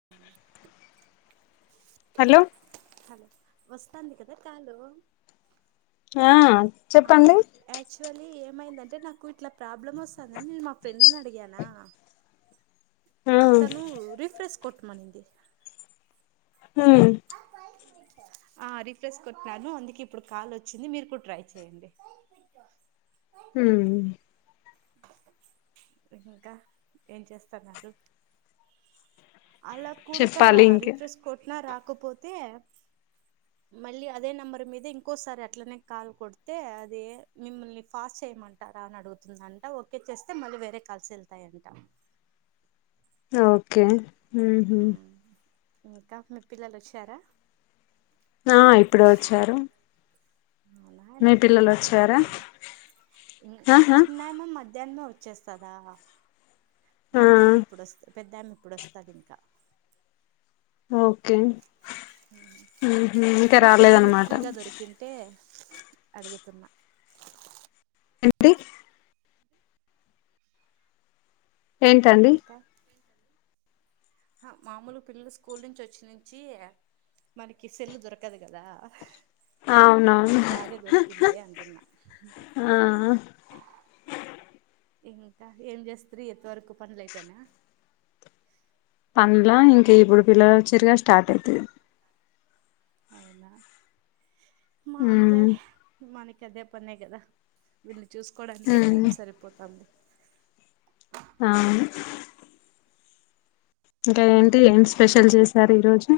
అ [inaudible] hello hello వస్తంది కదా call ఆ ఆ చెప్పండి యాక్చువల్లీ ఏమైందంటే నాకు ఇట్లా ప్రాబ్లమ్ వస్తుందని నేను మా ఫ్రెండ్ ని అడిగానా ఆ తనూ రిఫ్రెష్ కొట్టమంది ఉమ్ ఆ రిఫ్రెష్ కొట్టినాను అందుకే ఇప్పుడు కాల్ వచ్చింది మీరు కూడా ట్రై చేయండి ఉమ్ ఇంకా ఏం చేస్తారు మరి అలా కూడక చెప్పాలి ఇంకే రిఫ్రెష్ కొట్టినా రాకపోతే మళ్ళీ అదే నెంబర్ మీద ఇంకోసారి అట్లనే కాల్ కొడితే అది మిమ్మల్ని ఫాస్ట్ చేయమంట టారా అని అడుగుతుందంట ఓకే చేస్తే మళ్ళీ వేరే కలిసి వెళ్తాయంట ఓకే ఊహు ఇంకా మీ పిల్లలు వచ్చారా ఆ ఇప్పుడే వచ్చారు వాళ్ళయన మీ ఫ్రీగా పిల్లలు దొరికిందిలే వచ్చారా టైము ఆహా చిన్నాయన మద్ మధ్యాహ్నమే వచ్చేస్తదా ఆ మధ్యాహ్నం ఇప్పుడు వస్త పెద్దమే ఇప్పుడు వస్తది ఇంకా ఓకే ఊహూ ఇంకా అయిన సేల్లు మీకు రాలేదనమాట ఫ్రీగా దొరికింటే అడుగుతున్నా అంటే ఏంటండి అ హ మామూలు పిల్లలు స్కూల్ నుంచి వచ్చి నుంచి మనకి సెల్లు దొరకదుగదా అవునవును మీకు బాగే దొరికిందే అంటున్నా ఆ ఇంకా ఏం చేస్త్రి ఎంతవరకు పనులు అయిపోయినా పనుల ఇంకా ఇప్పుడు పిల్లలచ్చిరుగా స్టార్ట్ అయితది అవున హ్మ్ మాముూలేలె మనకి అదే పనే కదా వీళ్ళని చూసుకోవడానికే టైం హ్మ్ సరిపోతాంది అవును ఇంకా ఏంటి ఏం ఇంకా స్పెషల్ చేశారు ఈ రోజు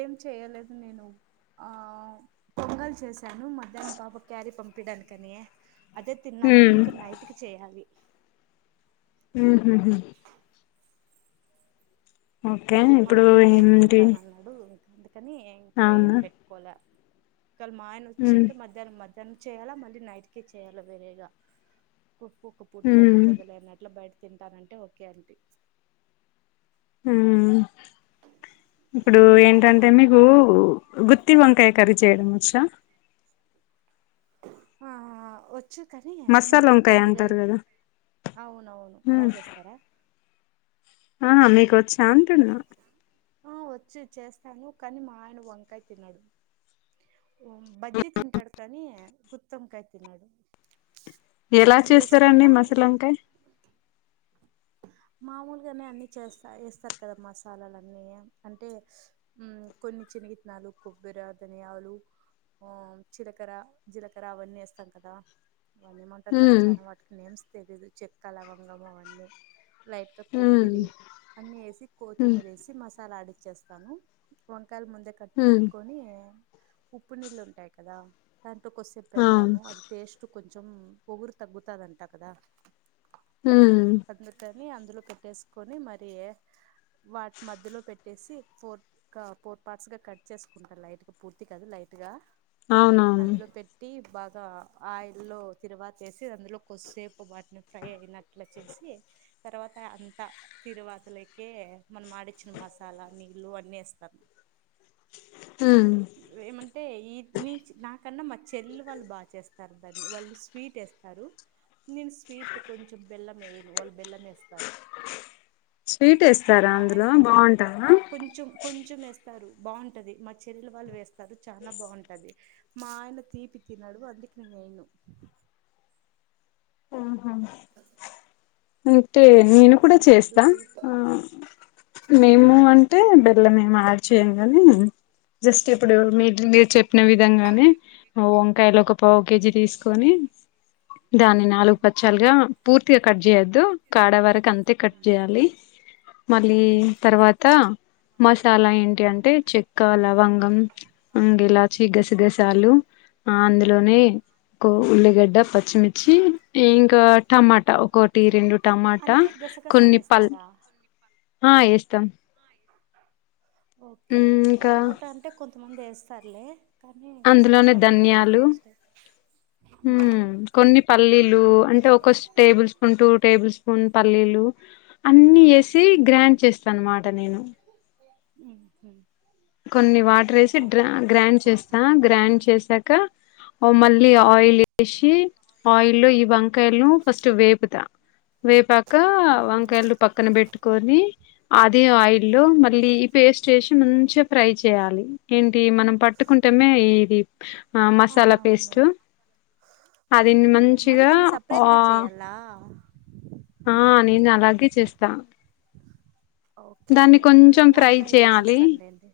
ఏం చేయలేదు నేను ఆ పొంగల్ చేశాను మధ్యాహ్నం పాప క్యారీ పంపిడానికని అదే తిన్నా నేను హ్మ్ ఇంక నైటుకి చేయాలి ఊహుహు ఓకే మా ఇప్పుడు ఆయన బయట ఏంటి తింటానన్నా డు ఇంక అందుకని ఇంకా ఏం అవునా పెట్టుకోలే ఓకాలా మా ఆయన ఉమ్ వచ్చుంటే మధ్య ద్ద మధ్యానం చేయాలా మళ్ళీ నైట్కి చేయాలా వేరేగా కుక్ ఒక్క పూట ఉమ్ తగ్గుతదిలే అన్నట్లో బయట తింటానంటే ఓకే అంటీ హూ ఇప్పుడు ఏంటంటే మీకు గుత్తి వంకాయ కర్రీ చేయడంవచ్చా ఆ వోచ్ వచ్చు కానీ మా మసాలా ఆయన వంకాయ పెద్దగా అంటారు కదా అవునవును బాగ చేస్తారా ఆహ మీకు వచ్చా అంటున్నా ఆ వచ్చు చేస్తాను కానీ మా ఆయన వంకాయ తినడు బజ్జి తింటాడు కానీ గుత్తివంకాయి తినడు ఎలా చేస్తారండి చేసుకున్నా మసాలా వంకాయి మామూలుగానే అన్ని చేస్తా వేస్తారు కదా మసాలాలన్నీ అంటే ఉ కొన్ని చినగిత్నాలు కొబ్బెర ధనియాలు ఓ చిలకర జీలకర్ర అవన్నీ వేస్తాం కదా వాన్నేమంటారు నాకు ఉమ్ చాలా వాటికి నేమ్స్ తెలిదు చెక్క లవంగము అవన్నీ లైట్గ ఉమ్ కొబ్బరి అన్ని వేసి ఉమ్ కొత్మీరి వేసి మసాలా ఆడిచ్చేస్తా కను వంకాయలు ముందే కట్ ఉమ్ పెట్టుకొని ఉప్పు నీళ్ళు ఉంటయి కదా దాంట్లో కొద్దిసేపు అవును పెడతాను అది టేస్ట్ కొంచెం ఒగురు తగ్గుతాదంట కదా ఊ కని అందులో పెట్టేసుకొని మరీ వాటి మధ్యలో పెట్టేసి ఫోర్ క ఫోర్ పార్ట్స్ గా కట్ చేసుకుంటా లైట్ గా పూర్తి కాదు లైట్ గా అవునవును అందులో పె టీ బాగా ఆయిల్ లో తిరువాతేసి అందులో కొస్సేపు వాటిని ఫ్రై అయిన అట్ల చేసి తర్వాత అంతా తిరువాతలేకే మనం ఆడిచ్చిన మసాలా నీళ్ళు అన్నీ ఏస్తాను ఊ ఏమంటే ఈ నీచ్ నాకన్నా మా చెల్లెలు వాళ్ళు బా చేస్తారు దాన్ని వాళ్ళు స్వీట్ ఏస్తారు నేను స్వీట్ కొంచెం బెల్లము ఎయ్యను వాళ్లు బెల్లం ఏ స్వీట్ ఏస్తారా మా ఆయన అందులో బావుంటాదా కొంచెం కొంచెం వేస్తారు బావుంటది మా చెల్లెలు వాళ్ళు వేస్తారు చానా బావుంటది మా ఆయన తీపి తినడు అందుకు నేను ఏయ్యను ఆహా [inaudible] టే నేను చాలా కూడా బాగుంటుంది చేస్తా లైట్ ఆ నేను అంటే బెల్లం ఏం యాడ్ చేయను కానీ జస్ట్ ఇప్పుడు మీరు మీరు చెప్పిన విధంగా అని వంకాయలు ఒక పావు కే జీ తీసుకొని దాన్ని నాలుగు ప చల్ గా పూర్తిగా కట్ చేయద్దు కాడ వరకు అంతే కట్ చేయాలి మళ్ళీ తర్వాత మసాలా ఏంటి అంటే చెక్క లవంగం అండ్ ఇలాచి గసగసాలు ఆ అందులోనే కు ఉల్లిగడ్డ పచ్చిమిర్చి టీ ఇంకా టమా టా ఒక్కోటి రెండు టమాటా అందులోకి గసగసాలు కొన్ని పల్ వేస్తారా ఆ ఏస్తాం ఓకే ఇంకా టమోటా అంటే కొంతమంది ఏస్తారులే కానీ అందులోనే గసగసాలు ఇనడం ఇదే ధన్యాలు ఫస్ట్ టై హ్మ్ కొన్ని పల్లీలు అంటే ఒక టేబుల్ స్పూన్ టూ టేబుల్స్ ఉన్ పల్లీలు అన్నీ ఏసి గ్రాండ్ చేస్తా అన్నమాట నేను [unintelligible] కొన్ని వాటర్ ఏసి డ్రా ఓకే గ్రైండ్ చేస్త్ తా గ్రాండ్ చేశాక ఆ మళ్ళీ ఆయిల్ ఏషి ఆయిల్ లో ఈ వంకాయలను ఫస్ట్ వేపుతా వేపాక ఉహు వంకాయలు పక్కన పెట్టుకొని అదే ఆయిల్ లో మళ్ళీ ఈ పేస్ట్ ఏసి మంచిగా ఫ్రై చేయాలి ఏంటి మనం పట్టుకుంటేమే ఇది ఆ మసాలా అవునవును పేస్టు ఆ దిన్ని ఓకే మరి మంచిగా దాన్ని ఆ సపరేట్గా చేయాలా ఆ నేను అలాగే చేస్తా ఓకే దాన్ని కొంచెం నేనేమో ఫ్రై అంతా చెయ్యాలి చేసేస్తానులేండి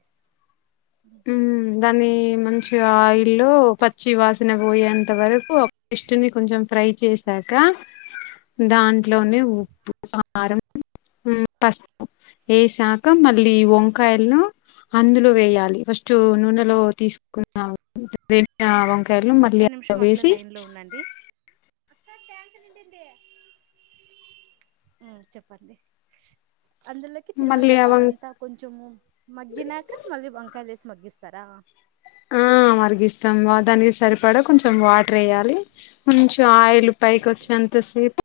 ఉహు. ఉమ్ దాన్ని మంచిగా ఆయిల్లో పచ్చి వాసిన పోయేంత వరకూ పేస్టు ని కొంచెం ఫ్రై చేశాక దాంట్లోనే ఉప్పు కారం ఉమ్ పసుపు ఏశాక మళ్ళీ ఈ వంకాయలను అందులో వేయాలి ఫస్ టూ నూనెలో తీసుకున్న [unintelligible] ఒక్క అందులో నిమిషం అట్లే వేసి లైన్ లో ఉండండి అక్క ట్యాంక్ నిండింది ఊ చెప్పండి అందులో కి తిరువాత మళ్ళీ ఆ వం అదంతా కొంచము మగ్గినాక మళ్లీ వంకాయలు వేసి మగ్గిస్తారా ఆ మరిగిస్తాం బా దానికి సరిపడా కొంచెం వాటర్ వేయాలి కొంచెం ఆయిల్ ఓకే పైకొచ్చే అంతసేపు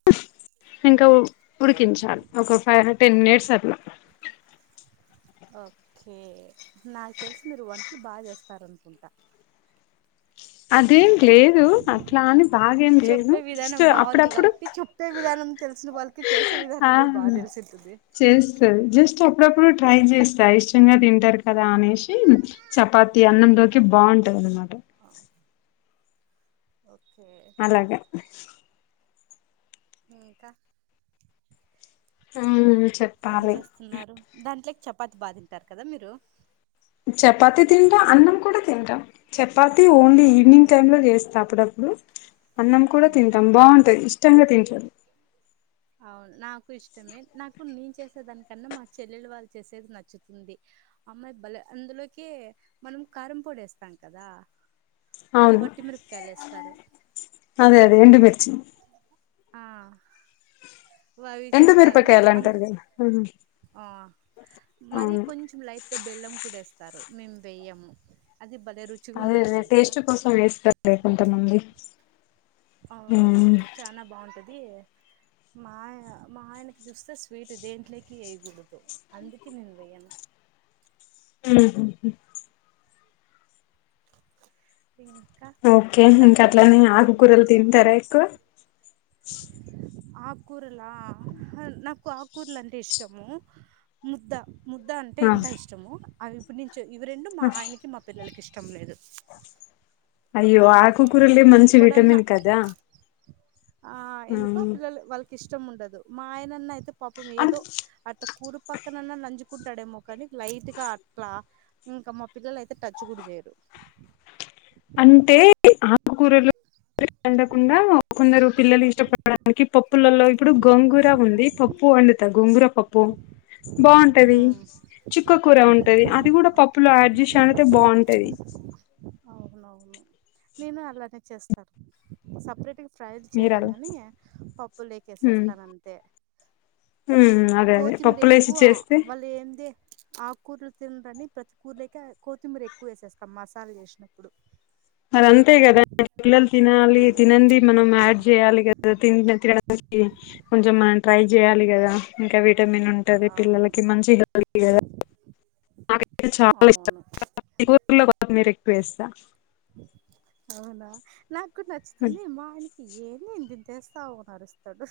ఇంకా ఉడికించాలి ఒక ఫైవ్ టెన్ మినిట్స్ అట్ల ఓకే నాకు తెలిసి మీరు వంటలు బాగా చేస్తారనుకుంటా అదేం లేదు అట్ల అని బాగా ఏం చేయను ఫస్ట్ అప్పుడప్పుడు ట్టే విధానం తెలిసిన వాళ్ళకి చేసే విధానం కూడా బాగా తెలిసి ఉంటుంది చేస్తారు జస్ట్ అప్పుడప్పుడు ట్రై చేస్తా ఇష్టంగా తింటారు కదా అనేసి చపాతి అన్నంలోకి బాగుంటది అనమాట ఆ ఓకే అలాగ ఇంకా ఆ మ్మ్ చెప్పాలి స్తున్నారు దాంట్లేకి చపాతి బా తింటారు కదా మీరు చపాతి తింట అన్నం కూడా తింటాం చపాతి ఓన్లీ అవును ఈవినింగ్ టైమ్ లో చేస్తా అప్పుడప్పుడు అన్నం కూడా తింటాం బాగుంటు ది ఇష్టంగా తింటారు అవును నాకు ఇష్టమే నాకు నేను చేసేదానికన్నా మా చెల్లెలు వాళ్ళు చేసేది నచ్చుతుంది అమ్మాయి బలే అందులోకి మనం కారం పొడి ఏస్తాం కదా వాళ్ళు అవును వట్టిమిరపకాయలు వేస్తారు అదే అదే ఎండుమిర్చి ఆ వ అవి చేస్తారు అందు మ్మ్ ఆ మరి కొంచెం లైట్గా బెల్లం కూడా ఏస్తారు మేము వెయ్యము అది బలే రుచిగుంటది తెల్సా ఆ వేస్తారు లే కొంతమంది ఉమ్, అవునవును చానా బాగుంటది మా ఆయ మా ఆయనకి చూస్తే స్వీట్ దెంట్లేకి వేయకూడదు అందుకే నేను వెయ్యను మ్మ్ హు హు ఇంక ఓకే ఇంకా అట్లనే ఆకుకూరలు తింటారా ఎక్కువ ఆకూరలా నాకు ఆకూరలు అంటే ఇష్టము ముద్ద ముద్ద అంటే ఆ, ఇంకా ఇష్టము అవి ఇప్పుడు నుంచో ఇవి రెండు ఆ. మా ఆయనకి మా పిల్లలకి ఇష్టం లేదు అయ్యో ఆకు కురలే మంచి ఎప్పుడన్నా విటమిన్ కదా ఆ ఎందుకో పిల్లలు వాళ్ళకి ఇష్టం ఉండదు మా ఆయనన్న అయితే పాపం అన్ ఏదో అట్ కూరు పక్కనున్నా నంజుకుంటాడేమో కానీ లైట్ గా అట్ల ఇంకా మా పిల్లలు అయితే టచ్ గుడ చేయరు అంటే ఆకుకూరలు అండకుండా కొందరు పిల్లలు ఇష్టపడడానికి పప్ ప్పులలో ఇప్పుడు గొంగుర ఉంది పప్పు వండుత గొంగుర పప్పు బాగుంటది ఉమ్, చిక్క కూర ఉంటది అది కూడా పప్పులో యాడ్ చేసినావ్ అంటే బాగుంటది అవునవును నేను అలానే చేస్తారు సపరేట్గా ఫ్రైలు చేయలే మీరలా గాని పప్పు లేకేసేస్తాను అంతే హ్మ్ కోత్తిముర ఎక్కువ వాళ్ళు ఏంది ఆక్ కూరలు తినరని ప్రతి కూరలో కి కొత్తిమీర ఎక్కువ వేసేస్తాం మసాలా చేసినప్పుడు మరి అంతే కదా పిల్లలు తినాలి ఉమ్, తినండి మనం యాడ్ చేయాలి కదా తి తడానికి కొంచెం మన ట్రై చేయాలి కదా అవును ఇంకా విటమిన్ ఉంటది అవును పిల్లలకి మంచి హెల్త్ కదా నాకైతే చాలా ఇష్టం అవును కూర్లో కొత్తిమీరు ఎక్కువ వేస్తా అవునా నాకు నచ్చుతుంది మా ఆయ ఏని ఇంతింత ఏస్తావు అని అరుస్ డు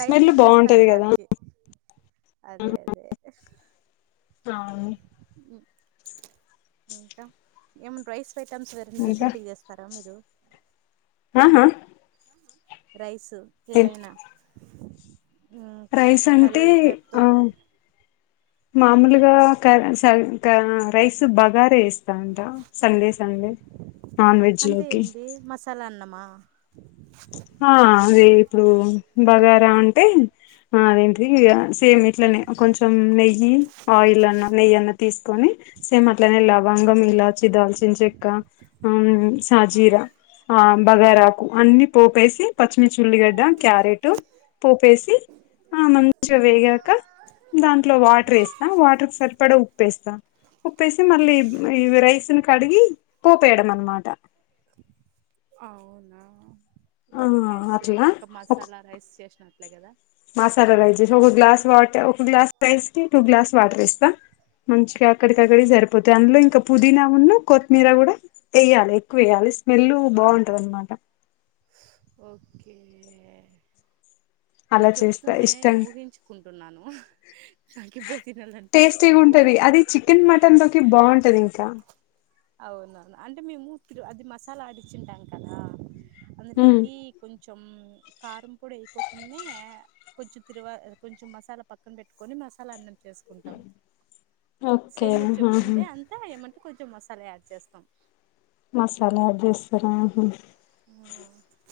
లైట్ స్మెల్ గానే వేస్తాను బాగుంటది కదా నేనాడికి అ ఇంకా ఏమన్నా రైస్ ఐటమ్స్ వేరే ఇంకా డిఫరెంట్ గా చేస్ స్తారా మీరు ఆహా ఆ రైసు ఏవైనా ఉమ్, రైస్ అంటే కరివేపాకుతో ఆ మామూలుగా క స క రైస్ బగారే వేస్ ఉంటా సండే సండే నాన్ వెజ్ లోకి లన్నమా ఆ అదే ఇప్పుడు బగారా అంటే ఆ అదేంటి ఇ సేమ్ ఇట్లనే కొంచెం నెయ్యి ఆయిల్ అన్నా నెయ్యి అన్నా తీసుకొని సేమ్ అట్లనే లవంగం ఇలాచి దాల్చిన చెక్క హ్మ్ ఆ సాజీరా ఆ బగారాకు అన్ని పోపేసి పచ్చిమిర్చీ ఉల్లిగడ్డ క్యారెట్ పోపేసి ఆ మంచిగా ఉహు, వేగాక దాంట్లో వాటర్ వేస్తా వాటర్ కి సరిపడా ఉప్పేస్తా ఉప్పేసి మళ్ళీ ఈ రైస్ ని కడిగి పోపేయడం అన్నమాట అవునా ఆ ఓకే సేమ్ అట్లా ఇంకా ఒక మసాలా రైస్ చేసినట్లే కదా మసాలా రైస్ ఒక గ్లాస్ వాటర్ ఒక గ్లాస్ పేస్టి టూ గ్లాస్ వాటర్ ఏస్ ఆ మంచిగా అక్కడికిక్కడి సరిపోతాయి అందులో ఇంకా పుదీనా ఉన్న కొత్తిమీర కూడా ఏయ్యాలి ఎక్కువ వేయాలి స్మెల్ బాగుంటది అన్నమాట ఓకే మీరు అలా చేస్తా చెప్తుంటేనే నేను ఇష్టంగా ఊహించుకుంటున్నాను నాకి ఇప్పుడే తినాలని టేస్టీగా ఉంటది అది చికెన్ మటన్ లోకి బాగుంటది ఇంకా అవునవును అంటే మేము అది మసాలా ఆడిచ్చింటాం కదా ఉమ్ అందులోకి కొంచెం కారం పొడి వేకోకుండా కొంచెం తిరువా కొంచెం మసాలా పక్కన పెట్టుకొని మసాలా అన్నం చేసుకుంటాం ఓకే సేమ్ మీరు ఆహా చెప్పింది అంతా ఏమంటే కొంచెం మసాలా యాడ్ చేస్తాం మసాలా యాడ్ చేస్తారా ఆహ హ్మ్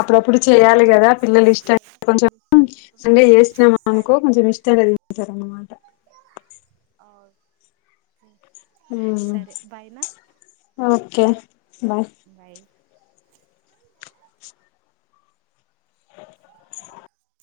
అప్పుడప్పుడు చెయాలి కదా పిల్లలు ఇష్టం కొంచెం [unintelligible] చేస్తునమా అనుకో కొంచెం ఇష్టంగా తింటారు అన్నమాట అవు ఊ బాయ్ నా ఓకే బాయ్ బై